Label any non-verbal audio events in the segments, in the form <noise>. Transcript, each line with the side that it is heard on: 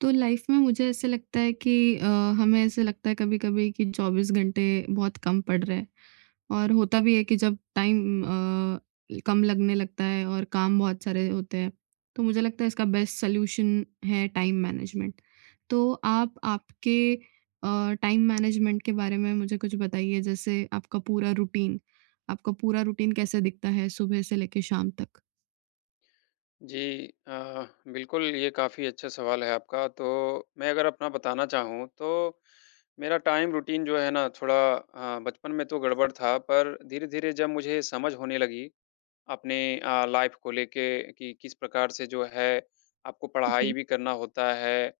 right: तो लाइफ में मुझे ऐसे लगता है कि अ, हमें ऐसे लगता है कभी-कभी कि 24 घंटे बहुत कम पड़ रहे हैं और होता भी है कि जब टाइम अ, कम लगने लगता है और काम बहुत सारे होते हैं, तो मुझे लगता है इसका बेस्ट सॉल्यूशन है टाइम मैनेजमेंट। तो आप आपके टाइम मैनेजमेंट के बारे में मुझे कुछ बताइए, जैसे आपका पूरा रूटीन कैसे दिखता है सुबह से लेके शाम तक?
left: जी। अ, बिल्कुल, ये काफ़ी अच्छा सवाल है आपका। तो मैं अगर अपना बताना चाहूँ, तो मेरा टाइम रूटीन जो है ना थोड़ा बचपन में तो गड़बड़ था, पर धीरे-धीरे जब मुझे समझ होने लगी अपने लाइफ़ को लेके कि किस प्रकार से जो है, आपको पढ़ाई
right: जी,
left: भी करना होता है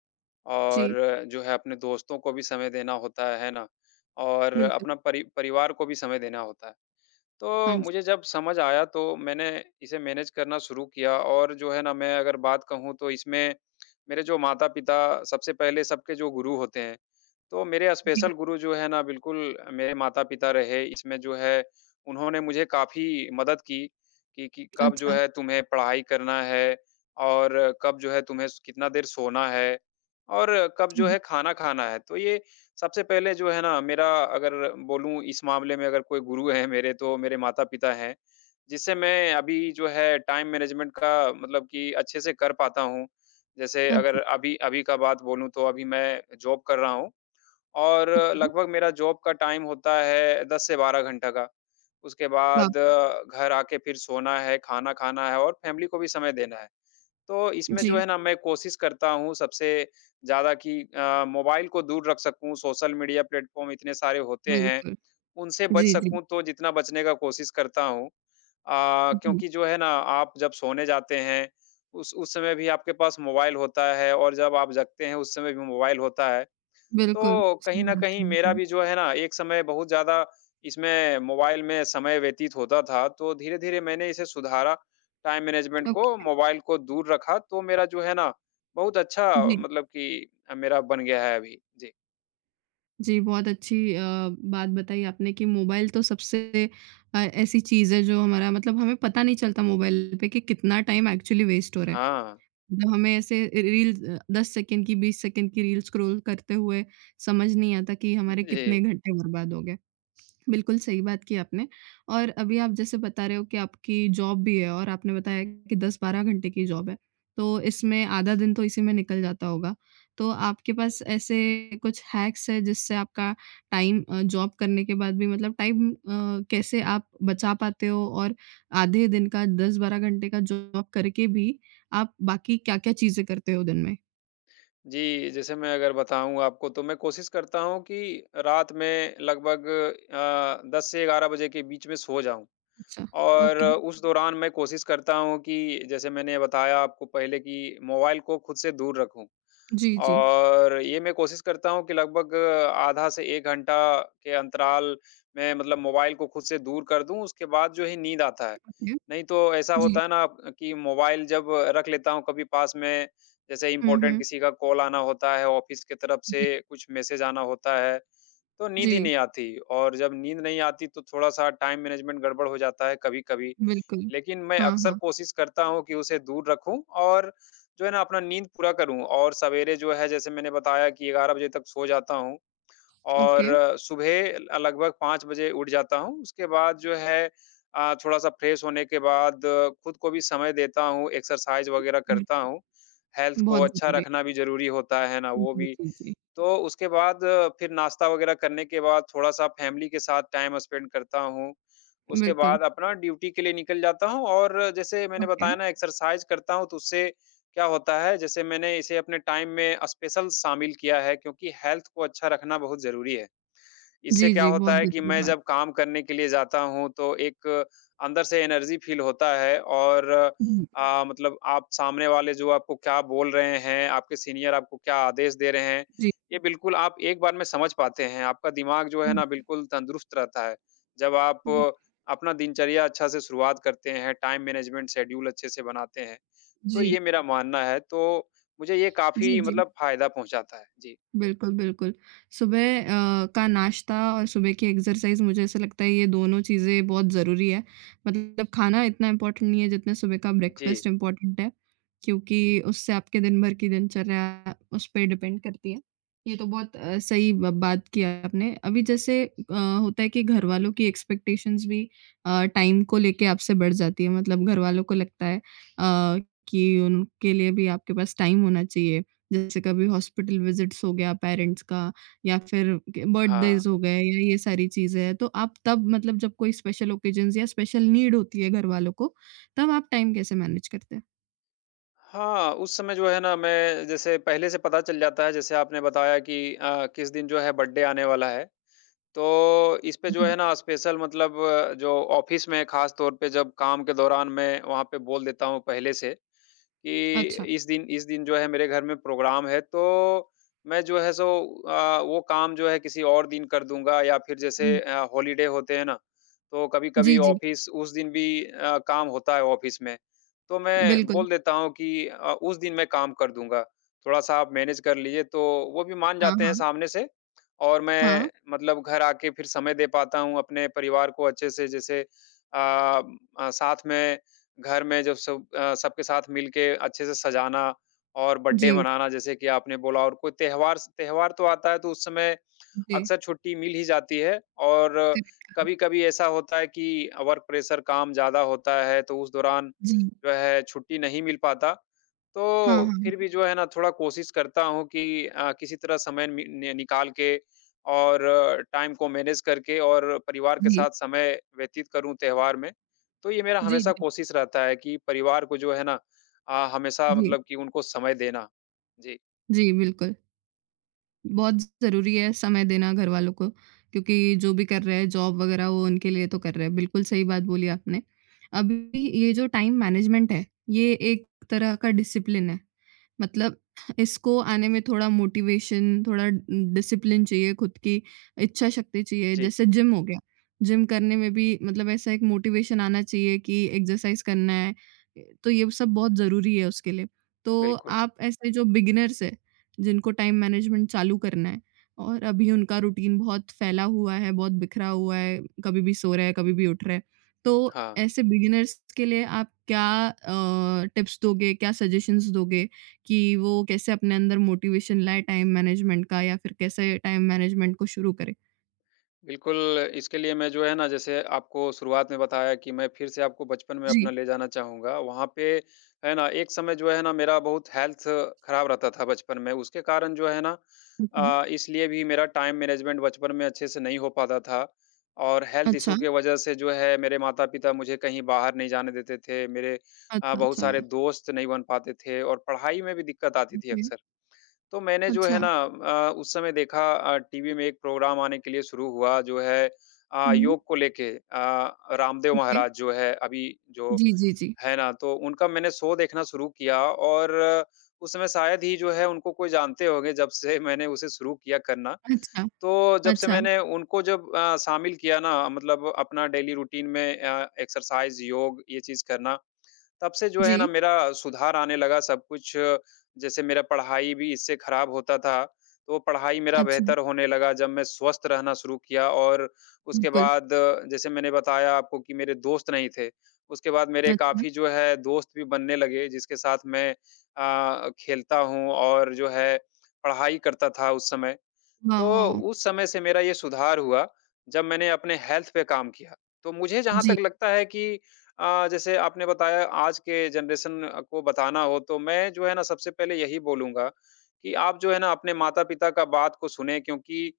right: जी,
left: और जो है अपने दोस्तों को भी समय देना होता है ना? और
right: बिल्कुल।
left: अपना परिवार को भी समय देना होता है।
right: हाँ
left: तो
right: जी,
left: मुझे जब समझ आया तो मैंने इसे मैनेज करना शुरू किया और जो है ना मैं अगर बात कहूँ तो इसमें मेरे जो माता-पिता सबसे पहले सबके जो गुरु होते हैं, तो मेरे
right: जी,
left: स्पेशल गुरु जो है ना बिल्कुल मेरे माता-पिता रहे। इसमें जो है उन्होंने मुझे काफ़ी मदद की कि कब जो
right: अच्छा,
left: है तुम्हें पढ़ाई करना है और कब जो है तुम्हें स कितना देर सोना है और कब जो है
right: जी,
left: खाना खाना है। तो ये सबसे पहले जो है ना मेरा अगर बोलूँ इस मामले में अगर कोई गुरु है मेरे तो मेरे माता-पिता हैं, जिससे मैं अभी जो है टाइम मैनेजमेंट का मतलब कि अच्छे से कर पाता हूँ। जैसे
right: अच्छा।
left: अगर अभी अभी का बात बोलूँ तो अभी मैं जॉब कर रहा हूँ और
right: ओके,
left: लगभग मेरा जॉब का टाइम होता है 10 से 12 घंटा का। उसके
right: वाह!
left: बाद घर आके फिर सोना है, खाना खाना है और फैमिली को भी समय देना है। तो इसमें जो
right: जी,
left: है ना मैं कोशिश करता हूँ सबसे ज़्यादा कि मोबाइल को दूर रख सकूँ, सोशल मीडिया प्लेटफ़ॉर्म इतने सारे होते हैं,
right: बिल्कुल।
left: उनसे बच
right: जी, जी।
left: सकूँ तो जितना बचने का कोशिश करता हूँ।
right: जी,
left: क्योंकि जो है ना आप जब सोने जाते हैं, उस समय भी आपके पास मोबाइल होता है और जब आप जगते हैं उस समय भी मोबाइल होता है।
right: बिल्कुल,
left: तो
right: सही
left: कहीं न
right: बात
left: कहीं
right: कही
left: मेरा
right: आपने।
left: भी जो है ना एक समय बहुत ज़्यादा इसमें मोबाइल में समय व्यतीत होता था, तो धीरे-धीरे मैंने इसे सुधारा, टाइम मैनेजमेंट को,
right: ओके,
left: मोबाइल को दूर रखा, तो मेरा जो है ना बहुत अच्छा
right: जी।
left: मतलब कि मेरा बन गया है अभी। जी।
right: जी, बहुत अच्छी बात बताई आपने कि मोबाइल तो सबसे ऐसी चीज़ है जो हमारा मतलब हमें पता नहीं चलता मोबाइल पे कि कितना टाइम एक्चुअली वेस्ट हो रहा है।
left: हाँ।
right: जब हमें ऐसे री रील्स 10 सेकंड की, 20 सेकंड की रील स्क्रॉल करते हुए समझ नहीं आता कि हमारे कितने
left: जी।
right: घंटे बर्बाद हो गए। बिल्कुल सही बात की आपने और अभी आप जैसे बता रहे हो कि आपकी जॉब भी है और आपने बताया कि 10-12 घंटे की जॉब है, तो इसमें आधा दिन तो इसी में निकल जाता होगा। तो आपके पास ऐसे कुछ हैक्स हैं जिससे आपका टाइम जॉब करने के बाद भी मतलब टाइम कैसे आप बचा पाते हो और आधे दिन का 10-12 घंटे का जॉब करके भी आप बाकी क्या-क्या चीज़ें करते हो दिन में?
left: जी, जैसे मैं अगर बताऊँ आपको तो मैं कोशिश करता हूँ कि रात में लगभग 10 से 11 बजे के बीच में सो जाऊँ।
right: अच्छा,
left: और
right: ओके।
left: उस दौरान मैं कोशिश करता हूँ कि जैसे मैंने बताया आपको पहले कि मोबाइल को खुद से दूर रखूँ।
right: जी, जी।
left: और ये मैं कोशिश करता हूँ कि लगभग आधा से 1 घंटा के अंतराल में मतलब मोबाइल को खुद से दूर कर दूँ, उसके बाद जो है नींद आता है।
right: ओके।
left: नहीं तो ऐसा
right: जी।
left: होता है ना कि मोबाइल जब रख लेता हूँ कभी पास में, जैसे
right: हुँ,
left: इम्पोर्टेंट
right: हुँ।
left: किसी का कॉल आना होता है, ऑफ़िस की तरफ
right: जी,
left: से कुछ मैसेज आना होता है, तो नींद ही
right: जी,
left: नहीं आती और जब नींद नहीं आती तो थोड़ा-सा टाइम मैनेजमेंट गड़बड़ हो जाता है कभी-कभी।
right: बिल्कुल।
left: लेकिन मैं
right: हाँ,
left: अक्सर
right: हाँ।
left: कोशिश करता हूँ कि उसे दूर रखूँ और जो है ना अपना नींद पूरा करूँ और सवेरे जो है जैसे मैंने बताया कि 11 बजे तक सो जाता हूँ
right: ओके,
left: और सुबह ल लगभग 5 बजे उठ जाता हूँ। उसके बाद जो है थोड़ा-सा फ्रेश होने के बाद खुद को भी समय देता हूँ, एक्सरसाइज़ वग़ैरह करता
right: बिल्कुल,
left: हूँ। हेल्थ को
right: बहुत
left: अच्छा
right: ज़रूरी।
left: रखना भी ज़रूरी होता है ना, वो
right: जी,
left: भी।
right: जी, जी,
left: तो उसके बाद फिर नाश्ता वगैरह करने के बाद थोड़ा-सा फैमिली के साथ टाइम स्पेंड करता हूँ। उसके
right: बिल्कुल,
left: बाद हुँ। अपना ड्यूटी के लिए निकल जाता हूँ और जैसे मैंने
right: ओके।
left: बताया ना एक्सरसाइज करता हूँ तो उससे क्या होता है जैसे मैंने इसे अपने टाइम में स्पेशल शामिल किया है क्योंकि हेल्थ को अच्छा रखना बहुत ज़रूरी है। इससे
right: जी,
left: क्या
right: जी, बहुत
left: होता है कि
right: ज़रूरी
left: मैं
right: बात।
left: जब काम करने के लिए जाता हूँ तो एक अंदर से एनर्जी फील होता है और
right: हुँ,
left: मतलब आप सामने वाले जो आपको क्या बोल रहे हैं आपके सीनियर आपको क्या आदेश दे रहे हैं
right: जी,
left: ये बिल्कुल आप एक बार में समझ पाते हैं। आपका दिमाग जो है
right: हुँ,
left: ना बिल्कुल तंदुरुस्त रहता है जब आप
right: हुँ,
left: अपना दिनचर्या अच्छा से शुरुआत करते हैं, टाइम मैनेजमेंट शेड्यूल अच्छे से बनाते हैं। तो
right: जी,
left: ये मेरा मानना है। तो मुझे ये
right: जी,
left: काफी
right: जी।
left: मतलब फायदा पहुंचाता है। जी।
right: बिल्कुल, बिल्कुल। सुबह का नाश्ता और सुबह की एक्सरसाइज़ मुझे ऐसा लगता है ये दोनों चीज़ें बहुत ज़रूरी है। मतलब खाना इतना इम्पोर्टेंट नहीं है जितना सुबह का
left: जी।
right: ब्रेकफ़ास्ट इम्पोर्टेंट है, क्योंकि उससे आपके दिन भर की दिनचर्या उस पे डिपेंड करती है। ये तो बहुत सही ब बात की आपने। अभी जैसे होता है कि घरवालों की एक्सपेक्टेशंस भी टाइम को लेके आपसे बढ़ जाती है। मतलब घरवालों को लगता है अ, कि उनके लिए भी आपके पास टाइम होना चाहिए। जैसे कभी हॉस्पिटल विज़िट्स हो गया पेरेंट्स का या फिर क
left: हाँ।
right: बर्थडेज़ हो गए या ये सारी चीज़ें हैं। तो आप तब मतलब जब कोई स्पेशल ओकेजन्स या स्पेशल नीड होती है घरवालों को, तब आप टाइम कैसे मैनेज करते हैं?
left: हाँ, उस समय जो है ना मैं, जैसे पहले से पता चल जाता है जैसे आपने बताया कि किस दिन जो है बर्थडे आने वाला है। तो इस पे जो
right: जी।
left: है ना स्पेशल मतलब जो ऑफ़िस में ख़ास तौर पे जब काम के दौरान मैं वहाँ पे बोल देता हूँ पहले से,
right: अच्छा।
left: कि इस दिन जो है मेरे घर में प्रोग्राम है, तो मैं जो है सो वो काम जो है किसी और दिन कर दूँगा, या फिर
right: हुँ।
left: जैसे हॉलिडे होते हैं ना, तो
right: जी,
left: कभी-कभी
right: जी।
left: ऑफ़िस उस दिन भी काम होता है ऑफ़िस में, तो मैं
right: बिल्कुल।
left: बोल देता हूँ कि उस दिन मैं काम कर दूँगा, थोड़ा-सा आप मैनेज कर लीजिए, तो वो भी मान
right: हाँ,
left: जाते हैं
right: हाँ।
left: सामने से। और
right: हाँ।
left: मैं मतलब घर आके फिर समय दे पाता हूँ अपने परिवार को अच्छे से, जैसे साथ में घर में जब सब सबके साथ मिलके अच्छे से सजाना और बर्थडे
right: जी,
left: मनाना जैसे कि आपने बोला। और कोई त्योहार त्योहार तो आता है, तो उस समय
right: जी।
left: अक्सर छुट्टी मिल ही जाती है। और
right: करेक्ट, करेक्ट।
left: कभी-कभी ऐसा होता है कि वर्क प्रेशर काम ज़्यादा होता है, तो उस दौरान
right: जी।
left: जो है छुट्टी नहीं मिल पाता।
right: हाँ, हाँ,
left: तो
right: हाँ।
left: फिर भी जो है ना थोड़ा कोशिश करता हूँ कि किसी तरह समय नि नि निकाल के और टाइम को मैनेज करके और परिवार के
right: जी।
left: साथ समय व्यतीत करूँ त्योहार में। तो ये मेरा
right: जी,
left: हमेशा
right: जी।
left: कोशिश रहता है कि परिवार को जो है ना हमेशा
right: जी,
left: मतलब कि उनको समय देना। जी,
right: जी बिल्कुल। बहुत ज़रूरी है समय देना घर वालों को, क्योंकि जो भी कर रहे हैं जॉब वग़ैरह वो उनके लिए तो कर रहे हैं। बिल्कुल सही बात बोली आपने। अभी ये जो टाइम मैनेजमेंट है, ये एक तरह का डिसिप्लिन है। मतलब इसको आने में थोड़ा मोटिवेशन, थोड़ा डिसिप्लिन चाहिए, खुद की इच्छा शक्ति चाहिए।
left: जी,
right: जैसे जिम हो गया, जिम करने में भी मतलब ऐसा एक मोटिवेशन आना चाहिए कि एक्सरसाइज़ करना है, तो ये सब बहुत ज़रूरी है उसके लिए। तो
left: बिल्कुल।
right: आप ऐसे जो बिगिनर्स हैं जिनको टाइम मैनेजमेंट चालू करना है और अभी उनका रूटीन बहुत फैला हुआ है, बहुत बिखरा हुआ है, कभी भी सो रहे हैं, कभी भी उठ रहे हैं। तो
left: हाँ।
right: ऐसे बिगिनर्स के लिए आप क्या टिप्स दोगे, क्या सजेशंस दोगे कि वो कैसे अपने अंदर मोटिवेशन लाएँ टाइम मैनेजमेंट का या फिर कैसे टाइम मैनेजमेंट को शुरू करें?
left: बिल्कुल, इसके लिए मैं जो है ना, जैसे आपको शुरुआत में बताया कि मैं फिर से आपको बचपन में अपना
right: जी,
left: ले जाना चाहूँगा। वहाँ पे है ना एक समय जो है ना मेरा बहुत हेल्थ खराब रहता था बचपन में। उसके कारण जो है ना
right: ओके।
left: इसलिए भी मेरा टाइम मैनेजमेंट बचपन में अच्छे से नहीं हो पाता था और हेल्थ
right: अच्छा,
left: इश्यू के वजह से जो है मेरे माता-पिता मुझे कहीं बाहर नहीं जाने देते थे। मेरे
right: अच्छा,
left: बहुत
right: अच्छा,
left: सारे दोस्त नहीं बन पाते थे और पढ़ाई में भी दिक्कत आती थी
right: ओके,
left: अक्सर। तो मैंने जो
right: अच्छा।
left: है ना उस समय देखा टीवी में एक प्रोग्राम आने के लिए शुरू हुआ जो है
right: हुँ,
left: योग को लेके रामदेव
right: ओके।
left: महाराज जो है अभी, जो
right: जी, जी, जी।
left: है ना, तो उनका मैंने शो देखना शुरू किया। और उस समय शायद ही जो है उनको कोई जानते होंगे जब से <laughs> मैंने उसे शुरू किया करना।
right: अच्छा,
left: तो जब से
right: अच्छा,
left: मैंने उनको जब शामिल किया ना मतलब अपना डेली रूटीन में एक्सरसाइज योग ये चीज़ करना, तब से जो
right: जी,
left: है ना मेरा सुधार आने लगा सब कुछ। जैसे मेरा पढ़ाई भी इससे खराब होता था, तो वो पढ़ाई मेरा
right: अच्छा,
left: बेहतर होने लगा जब मैं स्वस्थ रहना शुरू किया। और उसके
right: बिल्कुल,
left: बाद जैसे मैंने बताया आपको कि मेरे दोस्त नहीं थे, उसके बाद मेरे
right: अच्छा,
left: काफ़ी जो है दोस्त भी बनने लगे जिसके साथ मैं खेलता हूँ और जो है पढ़ाई करता था उस समय।
right: वाह,
left: तो
right: वाह!
left: उस समय से मेरा ये सुधार हुआ, जब मैंने अपने हेल्थ पे काम किया। तो मुझे जहाँ
right: जी।
left: तक लगता है कि जैसे आपने बताया आज के जनरेशन को बताना हो तो मैं जो है ना सबसे पहले यही बोलूँगा कि आप जो है ना अपने माता-पिता का बात को सुनें, क्योंकि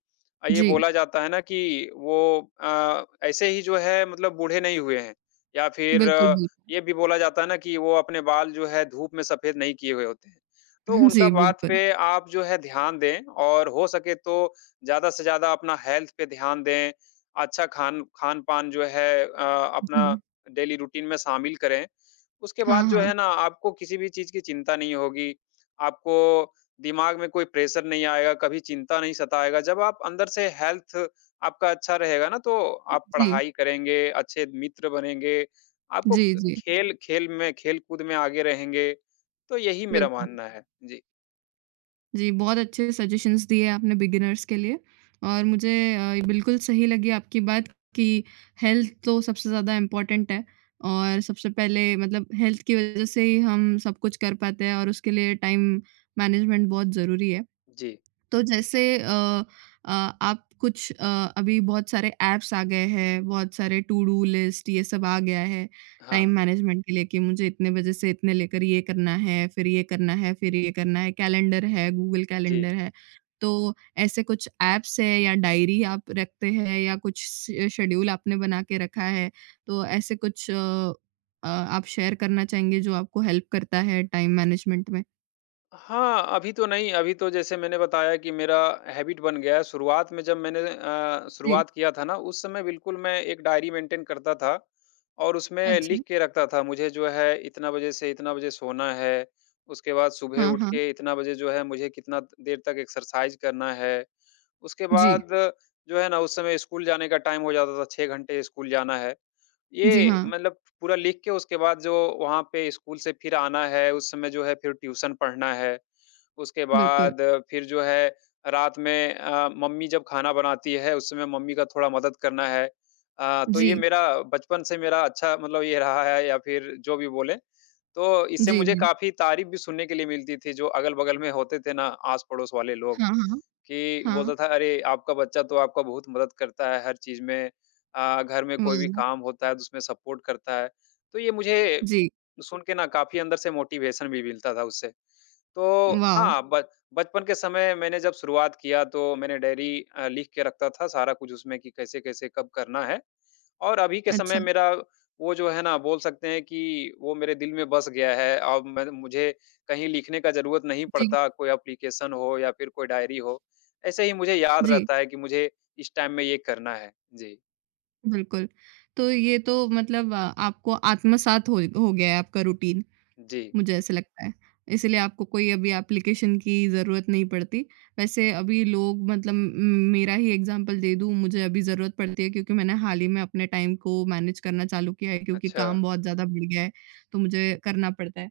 left: ये
right: जी,
left: बोला जाता है ना कि वो ऐसे ही जो है मतलब बूढ़े नहीं हुए हैं, या फिर
right: बिल्कुल, बिल्कुल।
left: ये भी बोला जाता है ना कि वो अपने बाल जो है धूप में सफ़ेद नहीं किए हुए होते हैं। तो
right: <laughs> जी,
left: उनका बात
right: बिल्कुल।
left: पे आप जो है ध्यान दें, और हो सके तो ज़्यादा से ज़्यादा अपना हेल्थ पे ध्यान दें। अच्छा खान-पान जो है अपना
right: जी।
left: डेली रूटीन में शामिल करें। उसके
right: हाँ,
left: बाद जो
right: हाँ।
left: है ना आपको किसी भी चीज़ की चिंता नहीं होगी, आपको दिमाग में कोई प्रेशर नहीं आएगा, कभी चिंता नहीं सताएगा। जब आप अंदर से हेल्थ आपका अच्छा रहेगा ना, तो आप
right: जी,
left: पढ़ाई करेंगे, अच्छे मित्र बनेंगे, आपको
right: जी, जी,
left: खेल खेल में खेल-कूद में आगे रहेंगे। तो यही मेरा
right: बिल्कुल।
left: मानना है। जी।
right: जी, बहुत अच्छे सजेशंस दिए आपने बिगिनर्स के लिए और मुझे बिल्कुल सही लगी आपकी बात कि हेल्थ तो सबसे ज़्यादा इम्पोर्टेंट है और सबसे पहले मतलब हेल्थ की वज़ह से ही हम सब कुछ कर पाते हैं और उसके लिए टाइम मैनेजमेंट बहुत ज़रूरी है।
left: जी,
right: तो जैसे अ, आप कुछ अभी बहुत सारे ऐप्स आ गए हैं, बहुत सारे टू डू लिस्ट ये सब आ गया है, टाइम
left: हाँ,
right: मैनेजमेंट के लिए कि मुझे इतने बजे से इतने लेकर ये करना है, फिर ये करना है, फिर ये करना है, कैलेंडर है, गूगल
left: जी।
right: कैलेंडर है। तो ऐसे कुछ ऐप्स है या डायरी आप रखते हैं या कुछ श शेड्यूल आपने बना के रखा है, तो ऐसे कुछ आप शेयर करना चाहेंगे जो आपको हेल्प करता है टाइम मैनेजमेंट में?
left: हाँ, अभी तो नहीं, अभी तो जैसे मैंने बताया कि मेरा हैबिट बन गया है। शुरुआत में जब मैंने
right: जी।
left: शुरुआत किया था ना, उस समय बिल्कुल मैं एक डायरी मेंटेन करता था और उसमें
right: अच्छा।
left: लिख के रखता था, मुझे जो है इतना बजे से इतना बजे सोना है, उसके बाद सुबह
right: हाँ,
left: उठ
right: हाँ।
left: के इतना बजे जो है मुझे कितना देर तक एक्सरसाइज करना है। उसके
right: जी।
left: बाद जो है ना, उस समय स्कूल जाने का टाइम हो जाता था, 6 घंटे स्कूल जाना है।
right: जी,
left: ये
right: हाँ।
left: मतलब पूरा लिख के उसके बाद जो वहाँ पे स्कूल से फिर आना है, उस समय जो है फिर ट्यूशन पढ़ना है। उसके
right: बिल्कुल।
left: बाद फिर जो है रात में मम्मी जब खाना बनाती है, उस समय मम्मी का थोड़ा मदद करना है। तो ये
right: जी,
left: मेरा बचपन से मेरा अच्छा मतलब ये रहा है, या फिर जो भी बोलें। तो इससे
right: जी,
left: मुझे
right: जी।
left: काफ़ी तारीफ़ भी सुनने के लिए मिलती थी, जो अगल-बगल में होते थे ना, आस-पड़ोस वाले लोग।
right: हाँ, हाँ,
left: कि
right: हाँ।
left: बोलता था, "अरे! आपका बच्चा तो आपका बहुत मदद करता है हर चीज़ में। घर में कोई भी
right: वाह!
left: काम होता है तो उसमें सपोर्ट करता है।" तो ये मुझे
right: जी,
left: सुन के ना काफ़ी अंदर से मोटिवेशन भी मिलता था उससे। तो
right: वाओ!
left: हाँ, ब बचपन के समय मैंने जब शुरुआत किया तो मैंने डायरी लिख के रखता था सारा कुछ उसमें कि कैसे-कैसे कब करना है। और अभी के
right: अच्छा,
left: समय मेरा वो जो है ना बोल सकते हैं कि वो मेरे दिल में बस गया है। अब मैं, मुझे कहीं लिखने का ज़रूरत नहीं
right: जी,
left: पड़ता, कोई एप्लीकेशन हो या फिर कोई डायरी हो। ऐसे ही मुझे याद
right: जी,
left: रहता है कि मुझे इस टाइम में ये करना है। जी,
right: बिल्कुल। तो ये तो मतलब आपको आत्मसात हो गया है आपका रूटीन।
left: जी।
right: मुझे ऐसा लगता है। इसलिए आपको कोई अभी एप्लीकेशन की ज़रूरत नहीं पड़ती। वैसे अभी लोग मतलब म मेरा ही एग्ज़ाम्पल दे दूँ, मुझे अभी ज़रूरत पड़ती है क्योंकि मैंने हाल ही में अपने टाइम को मैनेज करना चालू किया है क्योंकि
left: अच्छा।
right: काम बहुत ज़्यादा बढ़ गया है, तो मुझे करना पड़ता है।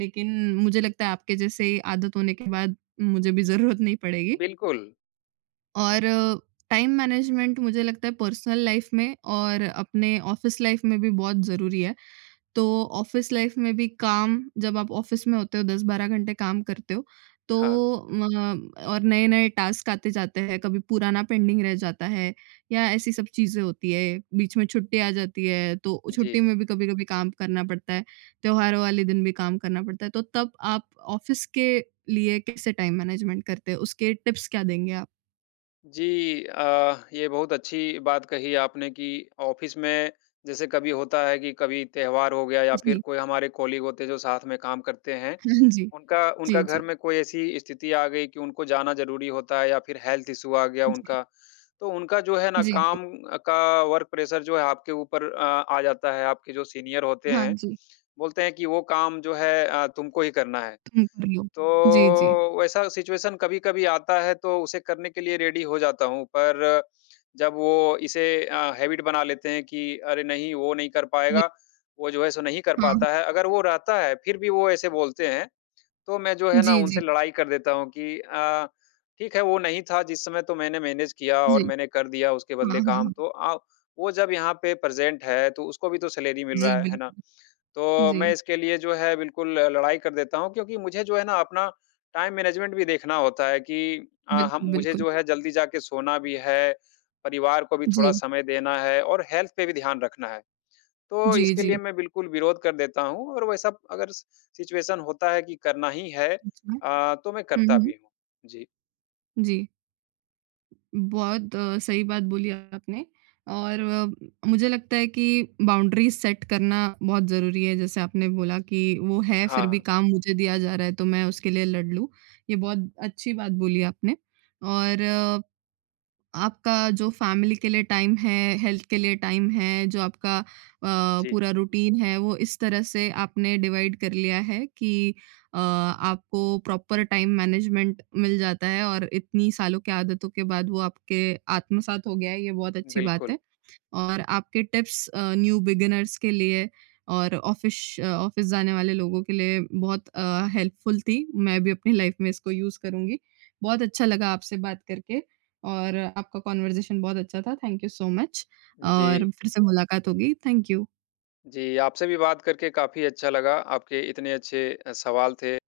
right: लेकिन मुझे लगता है आपके जैसे आदत होने के बाद मुझे भी ज़रूरत नहीं पड़ेगी
left: बिल्कुल।
right: और टाइम मैनेजमेंट मुझे लगता है पर्सनल लाइफ़ में और अपने ऑफ़िस लाइफ़ में भी बहुत ज़रूरी है। तो ऑफ़िस लाइफ़ में भी काम जब आप ऑफ़िस में होते हो 10-12 घंटे काम करते हो तो
left: हाँ,
right: और नए-नए टास्क आते जाते हैं, कभी पुराना पेंडिंग रह जाता है या ऐसी सब चीज़ें होती है। बीच में छुट्टी आ जाती है तो छुट्टी
left: जी।
right: में भी कभी-कभी काम करना पड़ता है, त्योहारों वाले दिन भी काम करना पड़ता है। तो तब आप ऑफ़िस के लिए कैसे टाइम मैनेजमेंट करते हैं? उसके टिप्स क्या देंगे आप?
left: जी, ये बहुत अच्छी बात कही आपने कि ऑफ़िस में जैसे कभी होता है कि कभी त्योहार हो गया या फिर
right: जी।
left: कोई हमारे कॉलीग होते हैं जो साथ में काम करते हैं,
right: <laughs> हाँ जी।
left: उनका
right: जी,
left: उनका
right: जी।
left: घर में कोई ऐसी स्थिति आ गई कि उनको जाना ज़रूरी होता है या फिर हेल्थ इश्यू आ गया
right: जी।
left: उनका, तो उनका जो है ना
right: जी, जी।
left: काम का वर्क प्रेशर जो है आपके ऊपर आ जाता है, आपके जो सीनियर होते
right: हाँ
left: हैं,
right: जी,
left: बोलते हैं कि वो काम जो है तुमको ही करना है।
right: तुम कर लो।
left: तो
right: जी, जी।
left: वैसा सिचुएशन कभी-कभी आता है तो उसे करने के लिए रेडी हो जाता हूँ, पर जब वो इसे हैबिट बना लेते हैं कि अरे नहीं वो नहीं कर
right: जी।
left: पाएगा, वो जो है सो नहीं कर
right: हाँ,
left: पाता
right: हाँ।
left: है। अगर वो रहता है फिर भी वो ऐसे बोलते हैं, तो मैं जो है ना
right: जी,
left: उनसे
right: जी।
left: लड़ाई कर देता हूँ कि ठीक है, वो नहीं था जिस समय तो मैंने मैनेज किया
right: जी।
left: और मैंने कर दिया उसके
right: हाँ,
left: बदले
right: हाँ,
left: काम,
right: हाँ।
left: तो वो जब यहाँ पे प्रेज़ेंट है तो उसको भी तो सैलरी मिल रहा
right: जी,
left: है ना?
right: बिल्कुल।
left: तो
right: जी।
left: मैं इसके लिए जो है बिल्कुल लड़ाई कर देता हूँ, क्योंकि मुझे जो है ना अपना टाइम मैनेजमेंट भी देखना होता है कि हम,
right: बिल्कुल,
left: मुझे
right: बिल्कुल।
left: जो है जल्दी जाके सोना भी है, परिवार को भी थोड़ा
right: जी।
left: समय देना है और हेल्थ पे भी ध्यान रखना है। तो
right: जी,
left: इसके लिए
right: जी।
left: मैं बिल्कुल विरोध कर देता हूँ। और वैसा अगर स सिचुएशन होता है कि करना ही है,
right: अच्छा।
left: तो मैं
right: हुँ,
left: करता
right: हुँ।
left: भी हूँ। जी।
right: जी। बहुत सही बात बोली आपने और मुझे लगता है कि बाउंड्रीज़ सेट करना बहुत ज़रूरी है। जैसे आपने बोला कि वो है फिर भी
left: हाँ,
right: काम मुझे दिया जा रहा है तो मैं उसके लिए लड़ लूँ। ये बहुत अच्छी बात बोली आपने और आपका जो फैमिली के लिए टाइम है, हेल्थ के लिए टाइम है, जो आपका अ,
left: जी।
right: पूरा रूटीन है, वो इस तरह से आपने डिवाइड कर लिया है कि आपको प्रॉपर टाइम मैनेजमेंट मिल जाता है और इतनी सालों की आदतों के बाद वो आपके आत्मसात हो गया है, ये बहुत अच्छी बात
left: बिल्कुल।
right: है। और आपके टिप्स न्यू बिगिनर्स के लिए और ऑफ़िश ऑफ़िस जाने वाले लोगों के लिए बहुत हेल्पफुल थी। मैं भी अपनी लाइफ़ में इसको यूज़ करूँगी। बहुत अच्छा लगा आपसे बात करके और आपका कन्वर्सेशन बहुत अच्छा था। थैंक यू सो मच
left: जी।
right: और फिर से मुलाकात होगी। Thank you.
left: जी, आपसे भी बात करके काफ़ी अच्छा लगा। आपके इतने अच्छे सवाल थे।